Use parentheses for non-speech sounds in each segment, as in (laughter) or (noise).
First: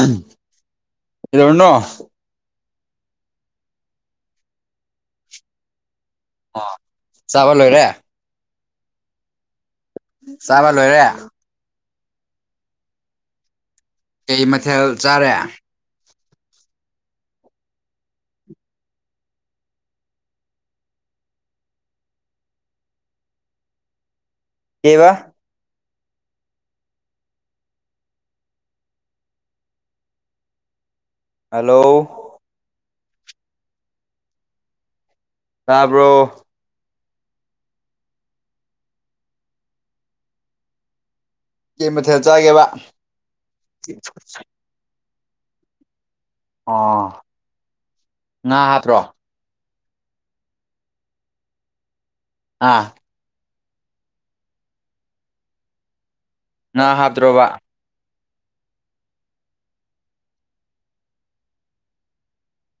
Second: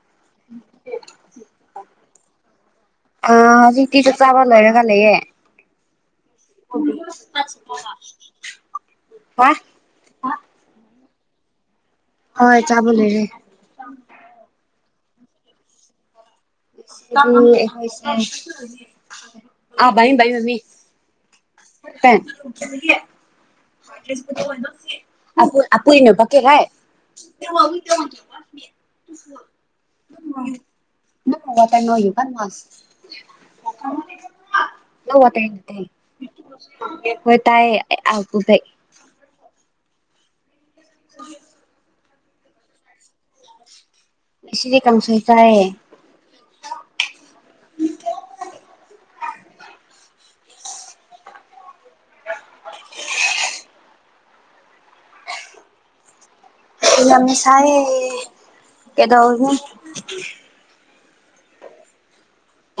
ꯎꯝ ꯀꯩꯗꯧꯔꯤꯅꯣ ꯑꯥ ꯍꯧꯖꯤꯛꯇꯤ ꯆꯥꯛ ꯆꯥꯕ ꯂꯣꯏꯔꯒ ꯂꯩꯌꯦ ꯆꯥꯕ ꯂꯣꯏꯔꯦ ꯍꯥ ꯆꯥꯕ ꯂꯣꯏꯔꯦ ꯍꯣꯏ ꯆꯥꯕ ꯂꯣꯏꯔꯦ ꯀꯩ ꯃꯊꯦꯜ ꯆꯥꯔꯦ ꯎꯝ (unintelligible) ꯃꯃꯤ ꯀꯩ ꯀꯩꯕ ꯑꯄꯨꯏ ꯑꯄꯨꯅ ꯕꯀꯦ ꯖꯩ (unintelligible) ꯍꯣꯏ ꯑꯗꯨꯝ ꯂꯣꯏꯔꯦ ꯅ ꯍꯜꯂꯣ ꯋꯥꯇꯅꯣ ꯋꯥꯟ ꯃꯥꯁ ꯅꯧ ꯋꯥꯇꯥꯏ (unintelligible) ꯇꯥꯕ꯭ꯔꯣ ꯍꯣꯏ ꯇꯥꯏꯌꯦ ꯑꯚ ꯀꯨꯄꯦ ꯎ ꯀꯩ ꯃꯊꯦꯜ ꯆꯥꯒꯦꯕ ꯁꯤꯗꯤ ꯀꯪꯁꯣꯏ ꯆꯥꯏꯌꯦ ꯑꯣ ꯉꯥ ꯍꯥꯞꯇ꯭ꯔꯣ (unintelligible) ꯑꯥ ꯉꯥ ꯏꯅꯝꯅꯤ ꯍꯥꯞꯇ꯭ꯔꯣꯕ ꯁꯥꯏꯌꯦ ꯀꯗꯧꯔꯤꯒꯦ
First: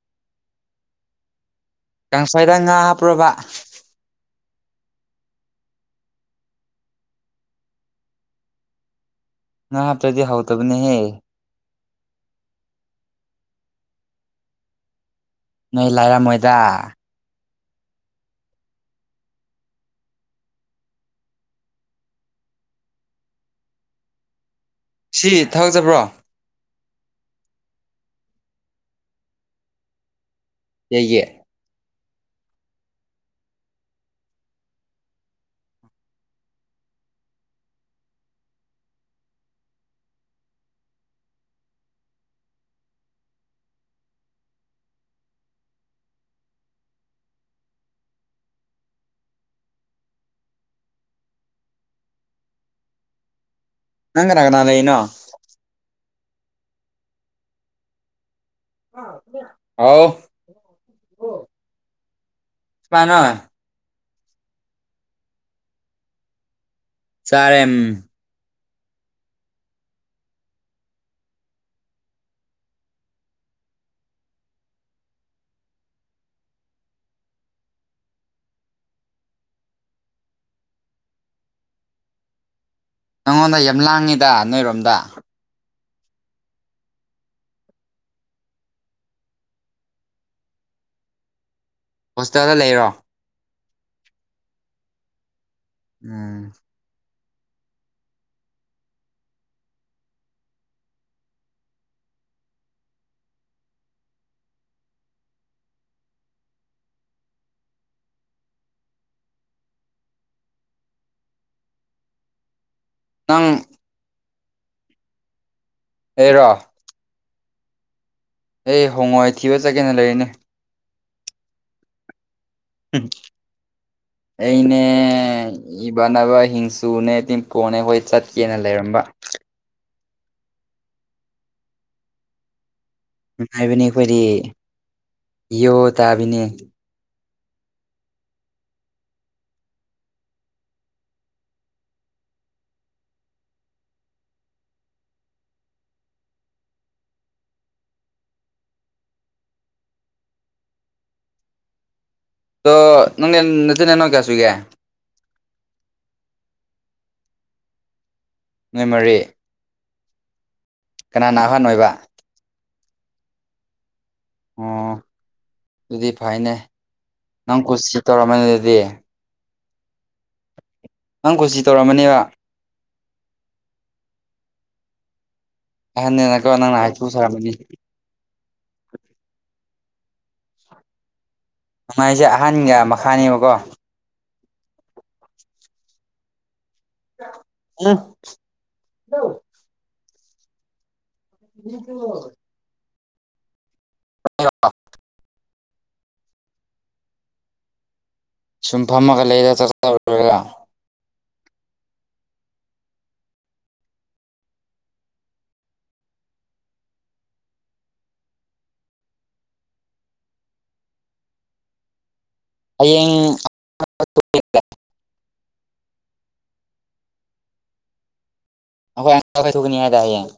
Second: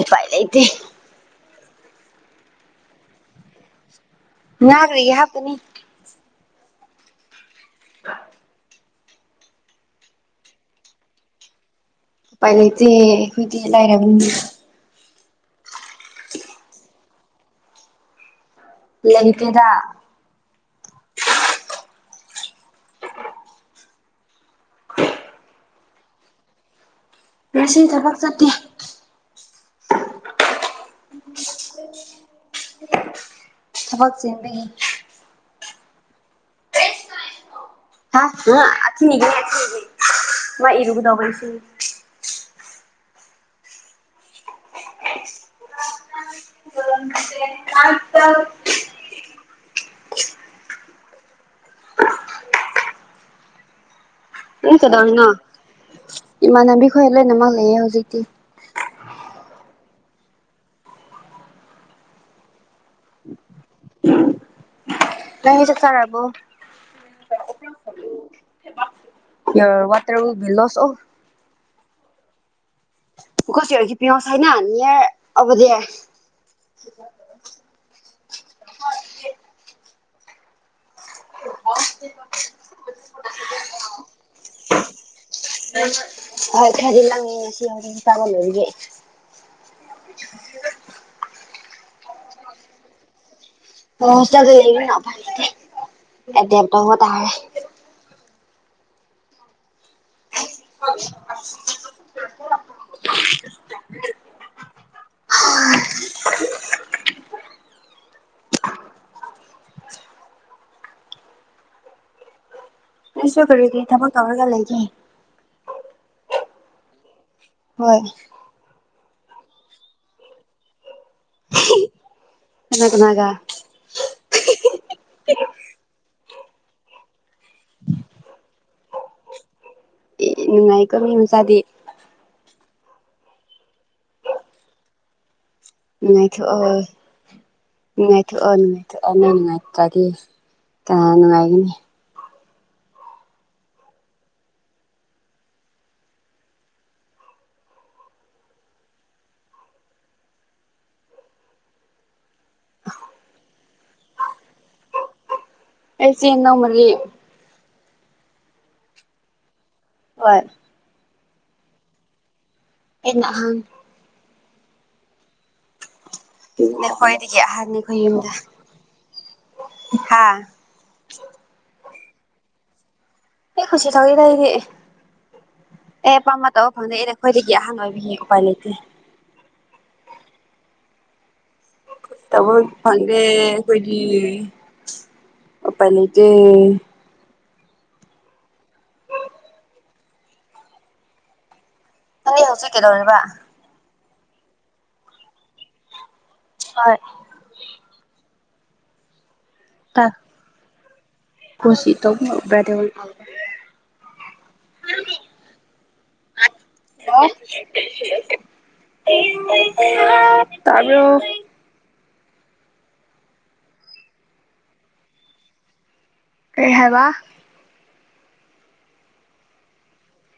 ꯎꯄꯥꯏ ꯂꯩꯇꯦ ꯀꯥꯡꯁꯣꯏꯗ ꯉꯥ ꯍꯥꯞꯄ꯭ꯔꯥꯕ ꯉꯥ ꯀꯔꯤꯒꯤ ꯍꯥꯞꯇꯅꯤ ꯉꯥ ꯍꯥꯞꯇ꯭ꯔꯥꯗꯤ ꯍꯥꯎꯇꯕꯅꯦꯍꯦ ꯎꯄꯥꯏ ꯂꯩꯇꯦ ꯑꯩꯈꯣꯏꯗꯤ ꯂꯥꯏꯔꯕꯅꯤꯅ ꯅꯣꯏ ꯂꯥꯏꯔꯝ ꯃꯣꯏꯗ ꯂꯪꯇꯦꯗ ꯁꯤ ꯊꯕꯛ ꯆꯠꯄ꯭ꯔꯣ ꯉꯁꯤ ꯊꯕꯛ ꯆꯠꯇꯦ ꯀꯩꯒꯤ ꯊꯕꯛ ꯆꯤꯟꯕꯒꯤ (unintelligible) ꯃꯥ ꯢꯔꯨꯒꯗꯧꯕ ꯢꯁꯤꯡ (unintelligible) ꯅꯪ ꯀꯅꯥ ꯀꯅꯥ ꯅꯪ ꯂꯩꯔꯤꯅꯣ ꯀꯩꯗꯧꯔꯤꯅꯣ ꯏꯃꯥꯟꯅꯕꯤ ꯈꯣꯢ ꯂꯣꯏ ꯅꯃꯛ ꯂꯩꯌꯦ ꯍꯧꯖꯤꯛꯇꯤ ꯍꯥꯎ ꯄꯥꯅ ꯅꯪꯗꯤ ꯆꯥꯛ ꯆꯔꯕꯣ ꯆꯔꯦꯝ ꯌꯣꯔ ꯋꯇ꯭ꯔ ꯋꯤꯜꯕꯤ ꯂꯣꯁ ꯑꯣ ꯕꯤꯀꯣꯁ ꯌꯣꯔ ꯀꯤꯄꯤꯡ ꯑꯥꯎꯠ ꯁꯥꯢꯠꯅ ꯅꯦ꯭ꯌꯔ ꯑꯣꯕ꯭ꯔ ꯗꯤꯌꯔ (unintelligible) ꯅꯪꯉꯣꯟꯗ ꯌꯥꯝ ꯂꯥꯡꯉꯤꯗ ꯅꯣꯏꯔꯣꯝꯗ (unintelligible) ꯍꯣꯁꯇꯦꯜꯗ ꯂꯩꯔꯣ ꯍꯣꯢ ꯍꯣꯁꯇꯦꯜꯗ ꯂꯩꯌꯦꯅ ꯎꯝ ꯑꯦꯗꯦꯞ ꯇꯧꯕ ꯇꯥꯔꯦ (unintelligible) ꯑꯩꯁꯨ ꯅꯪ ꯀꯔꯤꯒꯤ ꯊꯕꯛ ꯇꯧꯔꯒ ꯂꯩꯒꯦ ꯑꯦꯔꯣ ꯍꯣꯏ ꯑꯩ ꯍꯣꯡꯉꯣꯏ ꯊꯤꯕ ꯆꯠꯀꯦꯅ ꯂꯩꯔꯤꯅꯦ ꯀꯅꯥ ꯍꯨꯝ ꯀꯅꯥꯒ ꯑꯩꯅꯦ ꯏꯕꯅꯕ ꯍꯤꯡꯁꯨꯅꯦ ꯇꯤꯝꯀꯣꯅꯦ ꯑꯈꯣꯏ ꯆꯠꯀꯦꯅ ꯂꯩꯔꯝꯕ ꯑꯦ ꯅꯨꯡꯉꯥꯏꯀꯣ ꯃꯤ ꯃꯆꯥꯗꯤ ꯅꯨꯡꯉꯥꯏꯕꯅꯦ ꯑꯩꯈꯣꯏꯗꯤ ꯌꯣ ꯇꯥꯕꯤꯅꯤ ꯅꯨꯡꯉꯥꯏꯊꯣꯛ ꯑꯣꯢ ꯅꯨꯡꯉꯥꯏꯊꯣꯛꯑꯣ ꯅꯨꯡꯉꯥꯏꯊꯣꯛꯑꯣ ꯅꯣꯢ ꯅꯨꯡꯉꯥꯏꯇ꯭ꯔꯗꯤ ꯀꯅꯥꯅ ꯅꯨꯡꯉꯥꯏꯒꯅꯤ ꯑꯗꯣ ꯅꯪꯗꯤ ꯅꯆꯤꯟ ꯅꯅꯥꯎ ꯀꯌꯥꯁꯨꯒꯦ ꯑꯩ ꯏꯆꯤꯟꯅꯥꯎ ꯃꯔꯤ ꯅꯣꯢ ꯃꯔꯤ ꯍꯣꯏ ꯀꯅꯥꯅ ꯑꯍꯟ ꯑꯣꯏꯕ ꯑꯩꯅ ꯑꯍꯟ ꯑꯣ ꯑꯗꯨꯗꯤ ꯐꯩꯅꯦ ꯅꯪ ꯀꯨꯁꯤ ꯇꯧꯔꯝꯃꯅꯤ ꯑꯗꯨꯗꯤ ꯍꯥꯥ ꯅꯪ ꯀꯨꯁꯤ ꯇꯧꯔꯝꯃꯅꯤꯕ ꯑꯩ ꯈꯨꯁꯤ ꯇꯧꯗꯦꯗ ꯑꯩꯗꯤ ꯑꯩ ꯑꯍꯟꯅꯤꯅꯀꯣ ꯑꯄꯥꯃꯕ ꯇꯧꯕ ꯅꯪꯅ ꯐꯪꯗꯦ ꯍꯥꯏꯊꯨ ꯑꯩꯅ ꯁꯥꯔꯝꯃꯅꯤ ꯈ꯭ꯋꯥꯏꯗꯒꯤ ꯑꯍꯥꯥꯟ ꯑꯣꯏꯕꯤ ꯎꯄꯥꯏ ꯂꯩꯇꯦ ꯅꯨꯡꯉꯥꯏꯁꯦ ꯇꯧꯕ ꯑꯍꯟꯒ ꯐꯪꯗꯦ ꯃꯈꯥꯅꯦꯕꯀꯣ ꯑꯈꯣꯢ ꯒꯤ ꯎꯄꯥꯏ ꯂꯩꯇꯦ ꯑꯦ (inaudible) ꯑꯦ ꯍꯧꯖꯤꯛ ꯀꯩꯗꯧꯔꯤꯕ ꯎ (unintelligible) ꯍꯣꯏ ꯁꯨꯝ ꯐꯝꯃꯒ ꯂꯩꯗ ꯆꯥꯛ ꯆꯕꯥ ꯂꯣꯢꯔꯒ ꯈꯨꯁꯤ ꯇꯧꯕꯤꯌꯨ (unintelligible) (unintelligible) ꯍꯜꯂꯣ ꯇꯥꯕ꯭ꯔꯣ ꯍꯌꯦꯡ ꯀꯩ ꯍꯥꯏꯕ ꯑꯩꯈꯣꯢ (unintelligible) ꯀꯥꯢ ꯊꯣꯛꯒꯅꯤ ꯍꯥꯢꯗꯥꯢ ꯍꯌꯦꯡ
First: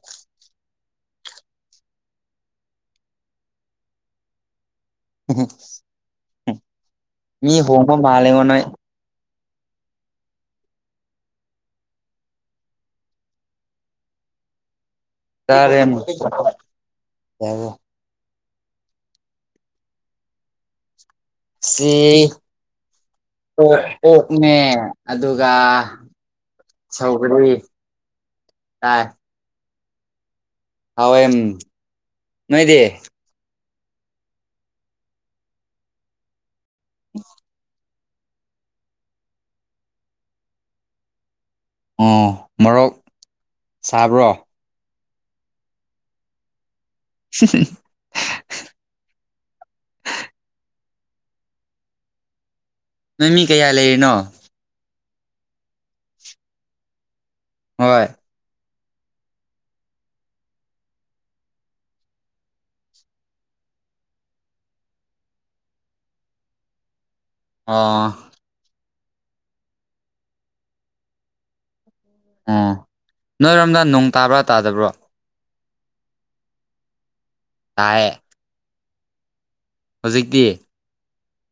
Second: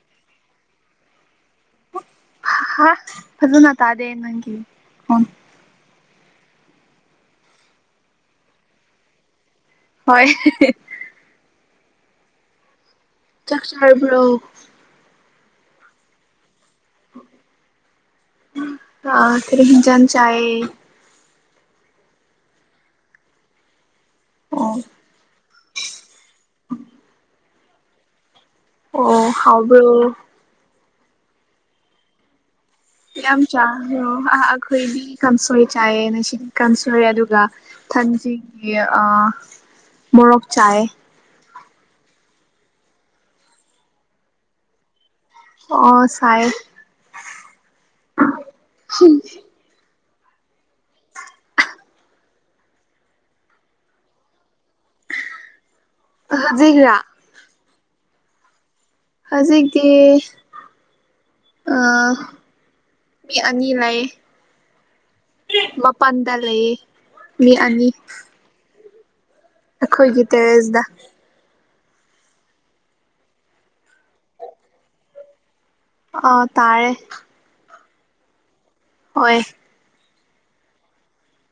ꯍꯥ ꯐꯖꯅ ꯇꯥꯗꯦ ꯅꯪꯒꯤ ꯃꯤ ꯍꯣꯡꯕ ꯃꯜꯂꯦ ꯅꯣꯢ ꯍꯣꯏ ꯆꯥꯛ ꯆꯥꯔꯕ꯭ꯔꯣ ꯆꯥꯔꯦ ꯑ ꯀꯔꯤ ꯌꯦꯟꯖꯥꯡ ꯆꯥꯢꯌꯦ ꯁꯤ ꯑꯣꯛ ꯑꯣꯛꯅꯦ ꯑꯗꯨ ꯑꯗꯨꯒꯥ ꯁꯧꯒ꯭ꯔꯤ ꯑꯣ ꯍꯥꯎꯕ꯭ꯔꯣ ꯍꯥꯎ ꯎꯝ ꯅꯣꯏꯗꯤ ꯌꯥꯝ ꯆꯥꯈ꯭ꯔꯣ ꯑꯥ ꯑꯩꯈꯣꯏꯗꯤ ꯀꯥꯡꯁꯣꯏ ꯆꯥꯏꯌꯦ ꯉꯁꯤꯗꯤ ꯀꯥꯡ ꯁꯣꯏ ꯑꯗꯨꯒ ꯊꯥꯡꯖꯤꯡꯒꯤ ꯃꯣꯔꯣꯛ ꯆꯥꯏ ꯑꯣ ꯃꯣꯔꯣꯛ ꯁꯥꯕ꯭ꯔꯣ ꯑꯣ ꯁꯥꯏꯌꯦ ꯍ ꯍꯦ (unintelligible) ꯍ (unintelligible) ꯅꯣꯢ ꯃꯤ ꯀꯌꯥ ꯂꯩꯔꯤꯅꯣ ꯍꯧꯖꯤꯛ ꯔꯥ ꯍꯣꯏ ꯍꯧꯖꯤꯛꯗꯤ ꯑꯥ ꯃꯤ ꯑꯅꯤ ꯂꯩ ꯃꯥ ꯄꯥꯟꯗ ꯂꯩ ꯃꯤ ꯑꯅꯤ ꯑꯣ ꯑꯩꯈꯣꯏꯒꯤ ꯇꯦꯔꯦꯁꯇ ꯑꯣ ꯅꯣꯏꯔꯣꯝꯗ ꯅꯣꯡ ꯇꯥꯕ꯭ꯔꯥ ꯇꯥꯗꯕ꯭ꯔꯣ ꯑꯥ ꯇꯥꯔꯦ ꯇꯥꯢꯌꯦ ꯍꯣꯏ ꯍꯧꯖꯤꯛꯇꯤ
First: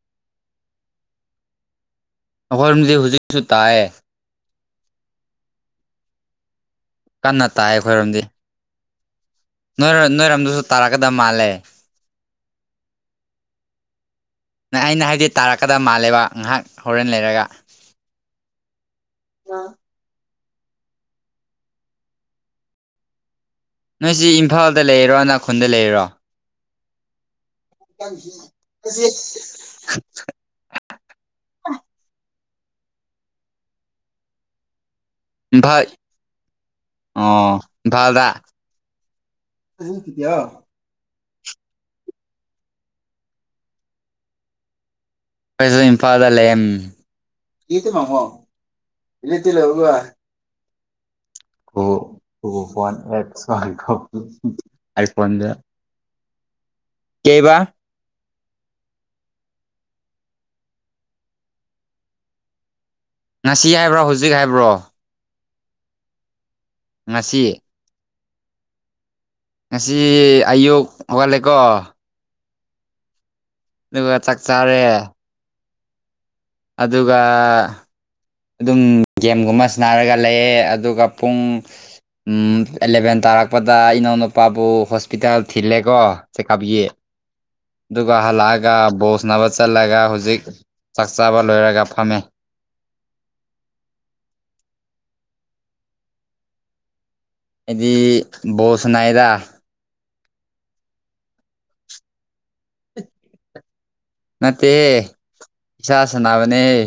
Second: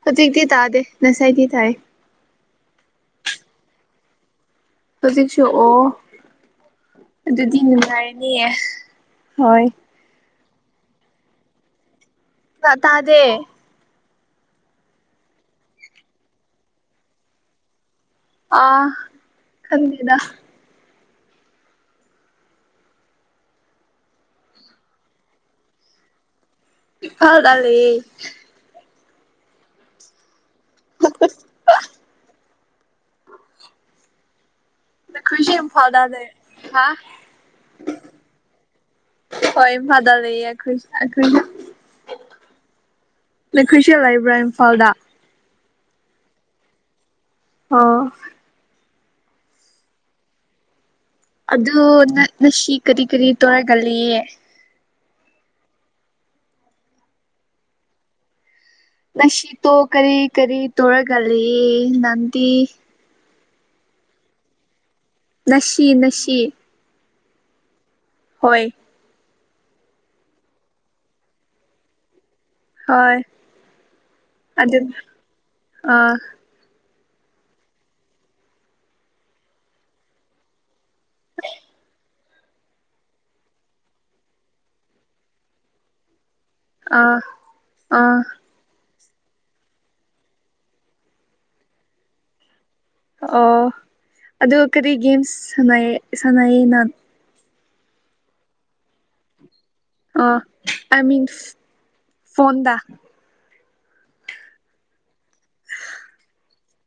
ꯍꯧꯖꯤꯛꯇꯤ ꯇꯥꯗꯦ ꯉꯁꯥꯏꯗꯤ ꯇꯥꯏ ꯑꯩꯈꯣꯢꯔꯣꯝꯗꯤ ꯍꯧꯖꯤꯛꯁꯨ ꯇꯥꯏꯑꯦ ꯍꯧꯖꯤꯛꯁꯨ ꯑꯣ ꯀꯟꯅ ꯑꯗꯨꯗꯤ ꯇꯥꯏ ꯅꯨꯡꯉꯥꯏꯅꯤꯌꯦ ꯍꯣꯏ ꯅꯣꯏ ꯅꯣꯏꯔꯣꯝꯗꯁꯨ ꯇꯥꯔꯛꯀꯗꯕ ꯃꯥꯜꯂꯦ ꯇꯥꯗꯦ ꯑꯩꯅ ꯍꯥꯏꯕꯗꯤ ꯇꯥꯔꯛꯀꯗꯕ ꯃꯥꯜꯂꯦꯕ ꯉꯥꯏꯍꯥꯛ ꯍꯣꯔꯦꯟ ꯂꯩꯔꯒ ꯑ ꯈꯟꯗꯦꯗ ꯅꯣꯏꯁꯤ ꯏꯝꯐꯥꯜꯗ ꯂꯩꯔꯣ ꯅꯥꯈꯨꯜꯗ ꯂꯩꯔꯤꯔꯣ ꯏꯝꯐꯥꯜꯗ ꯂꯩꯌꯦ (unintelligible) (inaudible) ꯅꯈꯣꯏꯁꯨ ꯏꯝꯐꯥꯜ ꯏꯝꯐꯥꯜꯗ ꯂꯩ ꯍꯥ ꯑꯣ ꯏꯝꯐꯥꯜꯗ ꯍꯣꯏ ꯏꯝꯐꯥꯜꯗ ꯂꯩꯌꯦ ꯑꯩꯈꯣꯏꯁꯨ ꯑꯩꯈꯣꯏ ꯑꯩꯈꯣꯏꯁꯨ ꯅꯈꯣꯏꯁꯨ ꯂꯩꯕ꯭ꯔꯥ ꯏꯝꯐꯥꯜꯗ ꯑꯩꯈꯣꯏꯁꯨ ꯏꯝꯐꯥꯜꯗ ꯂꯩꯌꯦ ꯎꯝ ꯑꯣ ꯑꯗꯨ ꯅ ꯅꯁꯤ ꯀꯔꯤ ꯀꯔꯤ ꯇꯧꯔꯒ ꯂꯩꯌꯦ (unintelligible) ꯑꯥꯏꯐꯣꯟꯗ ꯀꯦꯕ ꯅꯁꯤ ꯇꯣ ꯀꯔꯤ ꯀꯔꯤ ꯇꯧꯔꯒ ꯂꯩꯌꯦ ꯅꯪꯗꯤ ꯉꯁꯤ ꯍꯥꯏꯕ꯭ꯔꯣ ꯍꯨꯖꯤꯛ ꯍꯥꯏꯕ꯭ꯔꯣ ꯅꯁꯤ ꯅꯁꯤ ꯉꯁꯤ ꯍꯣꯏ ꯉꯁꯤ ꯑꯌꯨꯛ ꯍꯧꯒꯠꯂꯦꯀꯣ ꯍꯣꯏ ꯑꯗꯨꯒ ꯆꯥꯛ ꯆꯥꯔꯦ ꯑꯗꯨ ꯑꯥ ꯑꯗꯨꯒ ꯑꯗꯨꯝ ꯒꯦꯝꯒꯨꯝꯕ ꯁꯅꯥꯔꯒ ꯂꯩꯌꯦ ꯑꯗꯨꯒ ꯄꯨꯡ ꯑꯦꯂꯦꯚꯦꯟ ꯇꯥꯔꯛꯄꯗ ꯏꯅꯥꯎꯅꯨꯄꯥꯕꯨ ꯍꯣꯁꯄꯤꯇꯥꯜ ꯊꯤꯜꯂꯦꯀꯣ ꯆꯀꯥꯕꯤꯌꯦ ꯑꯥ ꯑꯗꯨꯒ ꯑꯥ ꯍꯜꯂꯛ ꯑꯒ ꯕꯣꯜ ꯁꯥꯟꯅꯕ ꯆꯠꯂꯒ ꯍꯨꯖꯤꯛ ꯆꯥꯛ ꯆꯥꯕ ꯂꯣꯏꯔꯒ ꯐꯝꯃꯦ ꯑꯣ ꯑꯗꯨ ꯀꯔꯤ ꯒꯦꯝꯁ ꯁꯥꯟꯅꯩ ꯁꯥꯟꯅꯩꯌꯦ ꯅꯪ ꯑꯩꯗꯤ ꯕꯣꯜ ꯁꯟꯅꯩꯌꯦꯗ ꯑꯥ ꯑꯥꯏ ꯃꯤꯟ ꯐꯣꯟꯗ ꯅꯠꯇꯦꯍꯦ ꯏꯁꯥ ꯁꯥꯟꯅꯥꯕꯅꯦꯍꯦ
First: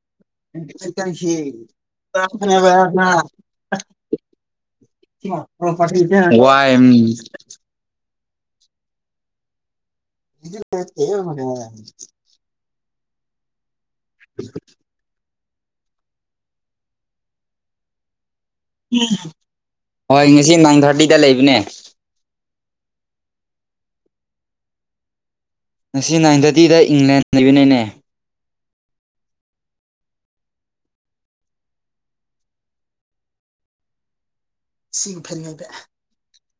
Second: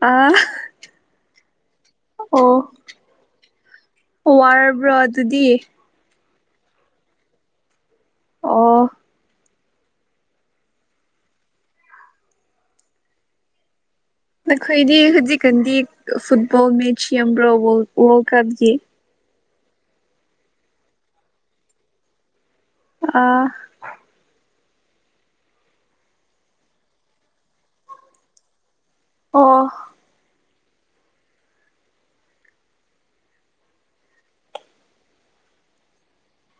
ꯑꯥ ꯑꯣ ꯋꯥꯔꯕ꯭ꯔꯣ ꯑꯗꯨꯗꯤ (unintelligible) (inaudible) ꯋꯥꯏ ꯎꯝ ꯑꯣ (unintelligible) ꯅꯈꯣꯏꯗꯤ ꯍꯧꯖꯤꯛꯀꯥꯟꯗꯤ ꯐꯨꯠꯕꯣꯜ ꯃꯦꯠꯆ ꯌꯦꯡꯕ꯭ꯔꯣ ꯕꯣꯜ ꯋꯥꯔꯜ ꯀꯞꯀꯤ ꯍꯣꯏ ꯉꯁꯤ ꯅꯏꯟ ꯊꯥꯔꯇꯤꯗ ꯂꯩꯕꯅꯦ ꯑ ꯉꯁꯤ ꯅꯥꯏꯟ ꯊꯥꯔꯇꯤꯗ ꯏꯪꯂꯦꯟ ꯂꯩꯕꯅꯦꯅꯦ ꯑꯣ ꯁꯤ ꯐꯅꯦꯕꯥ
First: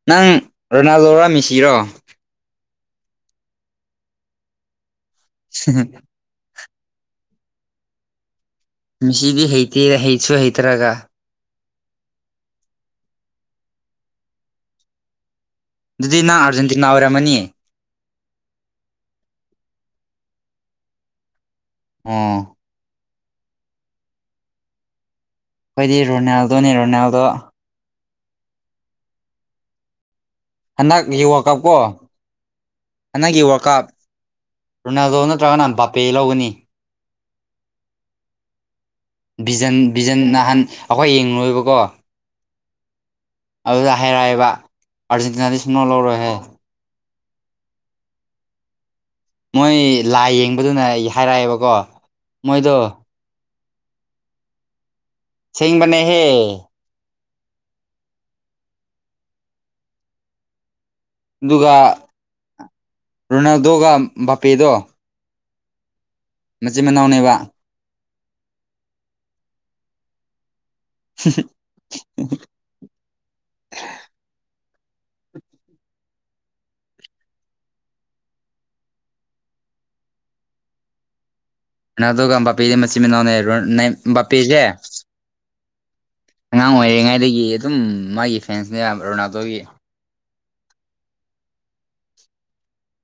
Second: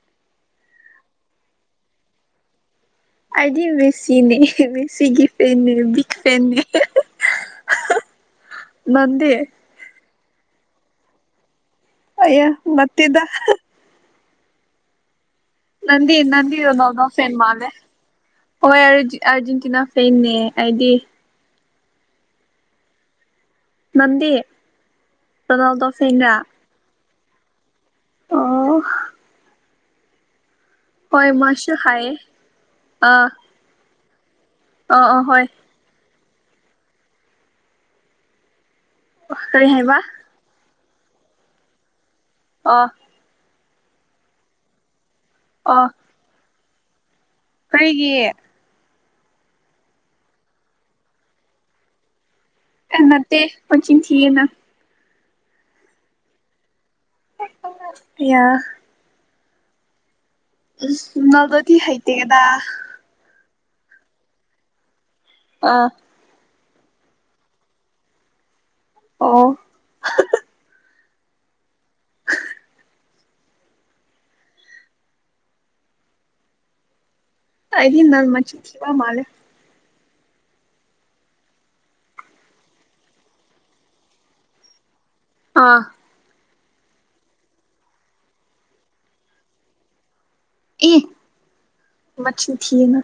ꯅꯪ ꯔꯣꯅꯥꯜꯗꯣꯔꯣ ꯃꯦꯁꯤꯔꯣ ꯑꯩꯗꯤ ꯃꯦꯁꯤꯅꯦ ꯃꯦꯁꯤꯒꯤ ꯐꯦꯟꯅꯦ ꯕꯤꯛ ꯐꯦꯟꯅꯦ ꯅꯪꯗꯤ ꯃꯦꯁꯤꯗꯤ ꯍꯩꯇꯦ ꯍꯩꯁꯨ ꯍꯩꯇ꯭ꯔꯒ ꯑꯌꯥ ꯅꯥꯠꯇꯦꯗꯥ ꯅꯟꯤ ꯑꯗꯨꯗꯤ ꯅꯪ ꯅꯟꯤ ꯑꯥꯔꯖꯦꯟꯇꯤꯅꯥ ꯅꯩꯅꯣꯗꯣ ꯐꯦꯟ ꯑꯣꯏꯔꯝꯃꯅꯤ ꯃꯥꯂꯦ ꯑꯣ ꯑꯔ ꯑꯔꯖꯦꯟꯇꯤꯅꯥ ꯐꯦꯟꯅꯦ ꯑꯩꯗꯤ ꯑꯣ ꯅꯥꯟꯗꯤ ꯑꯩꯈꯣꯏꯗꯤ ꯔꯣꯅꯦꯜꯗꯣꯅꯤ ꯔꯣꯅꯦꯜꯗꯣ ꯑꯣ ꯍꯟꯗꯛꯒꯤ ꯍꯣꯏ ꯋꯥꯔ꯭ꯜꯀꯞ ꯀꯣ ꯃꯥꯁꯨ ꯍꯥꯏꯌꯦ ꯑꯥ ꯍꯟꯗꯛꯒꯤ ꯋꯥꯔ꯭ꯜꯀꯞ ꯑꯥ ꯔꯣꯅꯥꯜꯗꯣ ꯑꯥ ꯍꯣꯏ ꯅꯠꯇ꯭ꯔꯒꯅ ꯕꯥꯄꯦ ꯂꯧꯒꯅꯤ ꯀꯔꯤ ꯚꯖꯟ ꯍꯥꯏꯕ ꯚꯤꯖꯟ ꯅꯍꯥꯟ ꯑꯩꯈꯣꯏ ꯌꯦꯡꯂꯨꯑꯦꯕꯀꯣ ꯑꯣ ꯑꯗꯨꯗ ꯍꯥꯏꯔꯛꯑꯦꯕ ꯑꯥꯔꯖꯦꯟꯇꯤꯅꯥꯗꯤ ꯑꯣ ꯁꯨꯝꯅꯣ ꯂꯧꯔꯣꯏꯍꯦ ꯀꯔꯤꯒꯤ ꯃꯣꯏ ꯂꯥꯏ ꯌꯦꯡꯕꯗꯨꯅ ꯑꯩ ꯍꯥꯏꯔꯛꯑꯦꯕꯀꯣ ꯃꯣꯏꯗꯣ ꯅꯠꯇꯦ ꯄꯟꯆꯤꯟ ꯊꯤꯒꯅꯣ ꯁꯦꯡꯕꯅꯦꯍꯦ ꯑꯌꯥ ꯎꯦꯁ ꯎ ꯅꯥꯜꯗꯣꯗꯤ ꯑꯗꯨꯒ ꯍꯥꯏꯇꯦ ꯗꯥ ꯔꯣꯅꯥꯜꯗꯣꯒ ꯕꯥꯄꯦꯗꯣ ꯑꯥ ꯃꯆꯤꯟ ꯃꯅꯥꯎꯅꯦꯕ ꯑꯣ (unintelligible) ꯑꯩꯗꯤ ꯅꯪ ꯃꯆꯤꯟ ꯊꯤꯕ ꯃꯥꯜꯂꯦ ꯅꯥꯜꯗꯣꯒ ꯕꯥꯄꯦꯁꯦ ꯃꯆꯤꯟ ꯃꯅꯥꯎꯅꯦ ꯔꯣ ꯅꯦꯜ ꯕꯥꯄꯦꯁꯦ ꯑꯥ ꯑꯉꯥꯡ ꯑꯣꯏꯔꯤꯉꯩꯗꯒꯤ ꯑꯗꯨꯝ ꯃꯥꯒꯤ ꯐꯦꯟꯁꯅꯦꯕ ꯔꯣꯅꯥꯜꯗꯣꯒꯤ ꯑꯦ ꯃꯆꯤꯟ ꯊꯤꯒꯅꯨ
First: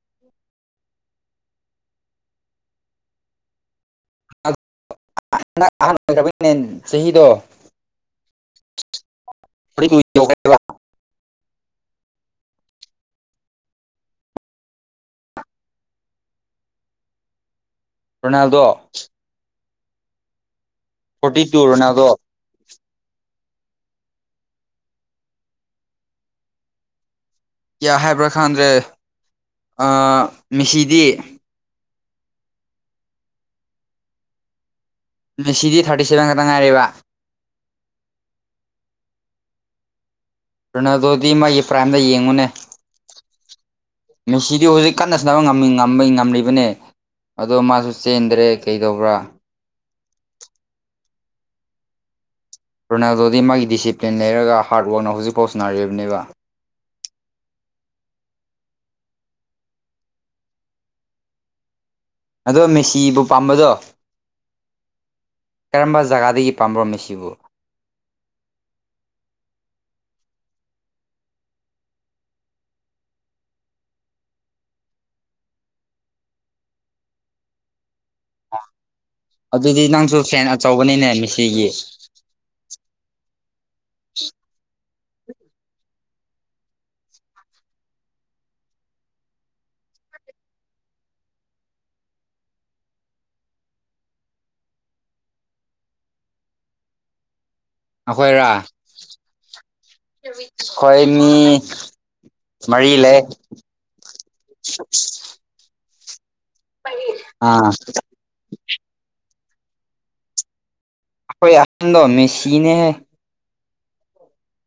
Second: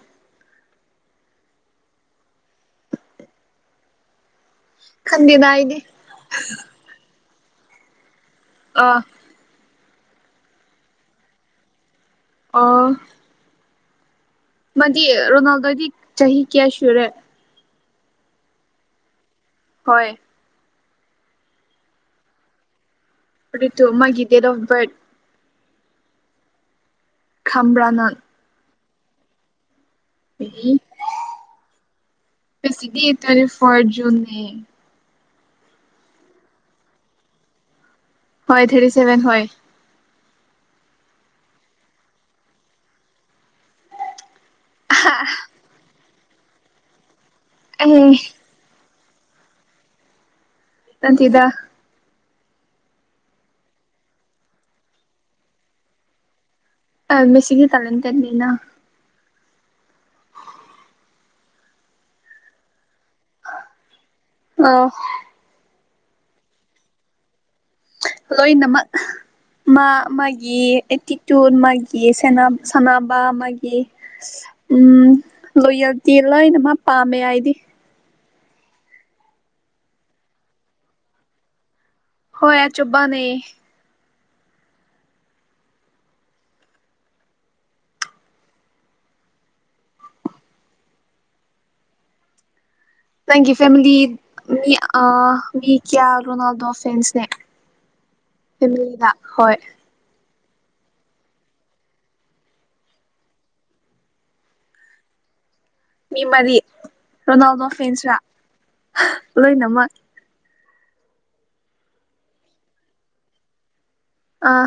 ꯈꯟꯗꯦꯗ ꯑꯥꯏꯗꯤ ꯑꯣꯏ (unintelligible) ꯅꯦ ꯆꯍꯤꯗꯣ ꯑꯥ (inaudible) ꯑꯣ ꯃꯗꯤ ꯔꯣꯅꯥꯜꯗꯣꯗꯤ ꯆꯍꯤ ꯀ꯭ꯌꯥ ꯁꯨꯔꯦ ꯔꯣꯅꯥꯜꯗꯣ ꯍꯣꯏ forty two Ronaldo forty two ꯃꯒꯤ ꯗꯦꯠ ꯑꯣꯐ ꯕꯤꯔꯠ ꯈꯪꯕ꯭ꯔꯥ ꯀ꯭ꯌꯥ ꯅꯪ ꯍꯥꯏꯕ꯭ꯔꯣ ꯈꯥꯡꯗ꯭ꯔꯦ ꯃꯤꯁꯤꯗꯤ ꯄꯦꯁꯤꯗꯤ ꯇꯤꯟꯇꯦ ꯐꯣꯔ ꯖꯨꯟꯅꯦ ꯃꯦꯁꯤꯗꯤ ꯊꯥꯔꯇꯤ ꯁꯕꯦꯟ ꯈꯛꯇ ꯉꯥꯏꯔꯦꯕ ꯍꯣꯏ ꯊꯔꯇꯤ ꯁꯦꯚꯦꯟ ꯍꯣꯏ ꯔꯣꯅꯥꯜꯗꯣꯗꯤ ꯃꯥꯒꯤ ꯄ꯭ꯔꯥꯏꯝꯗ ꯌꯦꯡꯉꯣꯅꯦ ꯃꯦꯁꯤꯗꯤ ꯍꯧꯖꯤꯛ ꯀꯟꯅ ꯁꯥꯟꯅꯕ ꯉꯝꯃꯦ ꯉꯝꯃꯦ ꯉꯝꯔꯤꯕꯅꯦ ꯑꯗꯣ ꯃꯥꯁꯨ ꯑꯦ ꯆꯦꯟꯗ꯭ꯔꯦ ꯀꯩꯗꯧꯕ꯭ꯔꯥ ꯅꯥꯠꯇꯦꯗ ꯔꯣꯅꯥꯜꯗꯣꯗꯤ ꯃꯥꯒꯤ ꯗꯤꯁꯤꯄ꯭ꯂꯤꯟ ꯂꯩꯔꯒ ꯍꯥꯔꯗ ꯋꯥꯛꯅ ꯍꯧꯖꯤꯛꯐꯥꯎ ꯁꯟꯅꯔꯤꯕꯅꯦꯕ ꯑꯥꯏ ꯃꯦꯁꯤꯒꯤ ꯀꯥꯔꯟ ꯇꯟꯗꯤꯅ ꯑꯗꯣ ꯃꯦꯁꯤꯕꯨ ꯄꯥꯝꯕꯗꯣ ꯑꯧ ꯀꯔꯝꯕ ꯖꯒꯥꯗꯒꯤ ꯄꯥꯝꯕ꯭ꯔꯣ ꯃꯦꯁꯤꯕꯨ ꯂꯣꯏꯅꯃꯛ ꯃꯥ ꯃꯥꯒꯤ ꯑꯦꯇꯤꯇꯨꯠ ꯃꯥꯒꯤ ꯁꯦꯟꯅ ꯁꯥꯟꯅꯕ ꯃꯥꯒꯤ ꯎꯝ ꯂꯣꯏꯌꯦꯜꯇꯤ ꯂꯣꯏꯅꯃꯛ ꯄꯥꯝꯃꯦ ꯑꯩꯗꯤ ꯑꯗꯨꯗꯤ ꯅꯪꯁꯨ ꯐꯦꯟ ꯑꯆꯧꯕꯅꯤꯅꯦ ꯃꯤꯁꯤꯒꯤ ꯍꯣꯏ ꯑꯆꯧꯕꯅꯦ (inaudible) ꯅꯪꯒꯤ ꯐꯦꯃꯤꯂꯤ ꯃꯤ ꯑꯥ ꯃꯤ ꯀꯌꯥꯕꯨꯅꯣ ꯗꯣ ꯐꯦꯟꯁꯦ ꯑꯩꯈꯣꯏꯔ ꯑꯩꯈꯣꯏ ꯃꯤ ꯃꯔꯤ ꯂꯩ (unintelligible) ꯃꯤ ꯃꯔꯤ ꯔꯣꯅꯥꯜꯗꯣ ꯑꯥ ꯐꯦꯟꯁꯔ ꯂꯣꯏꯅꯃꯛ ꯑꯈꯣꯏ ꯑꯍꯟꯗꯣ ꯃꯦꯁꯤꯅꯦ ꯍꯦ ꯑꯥ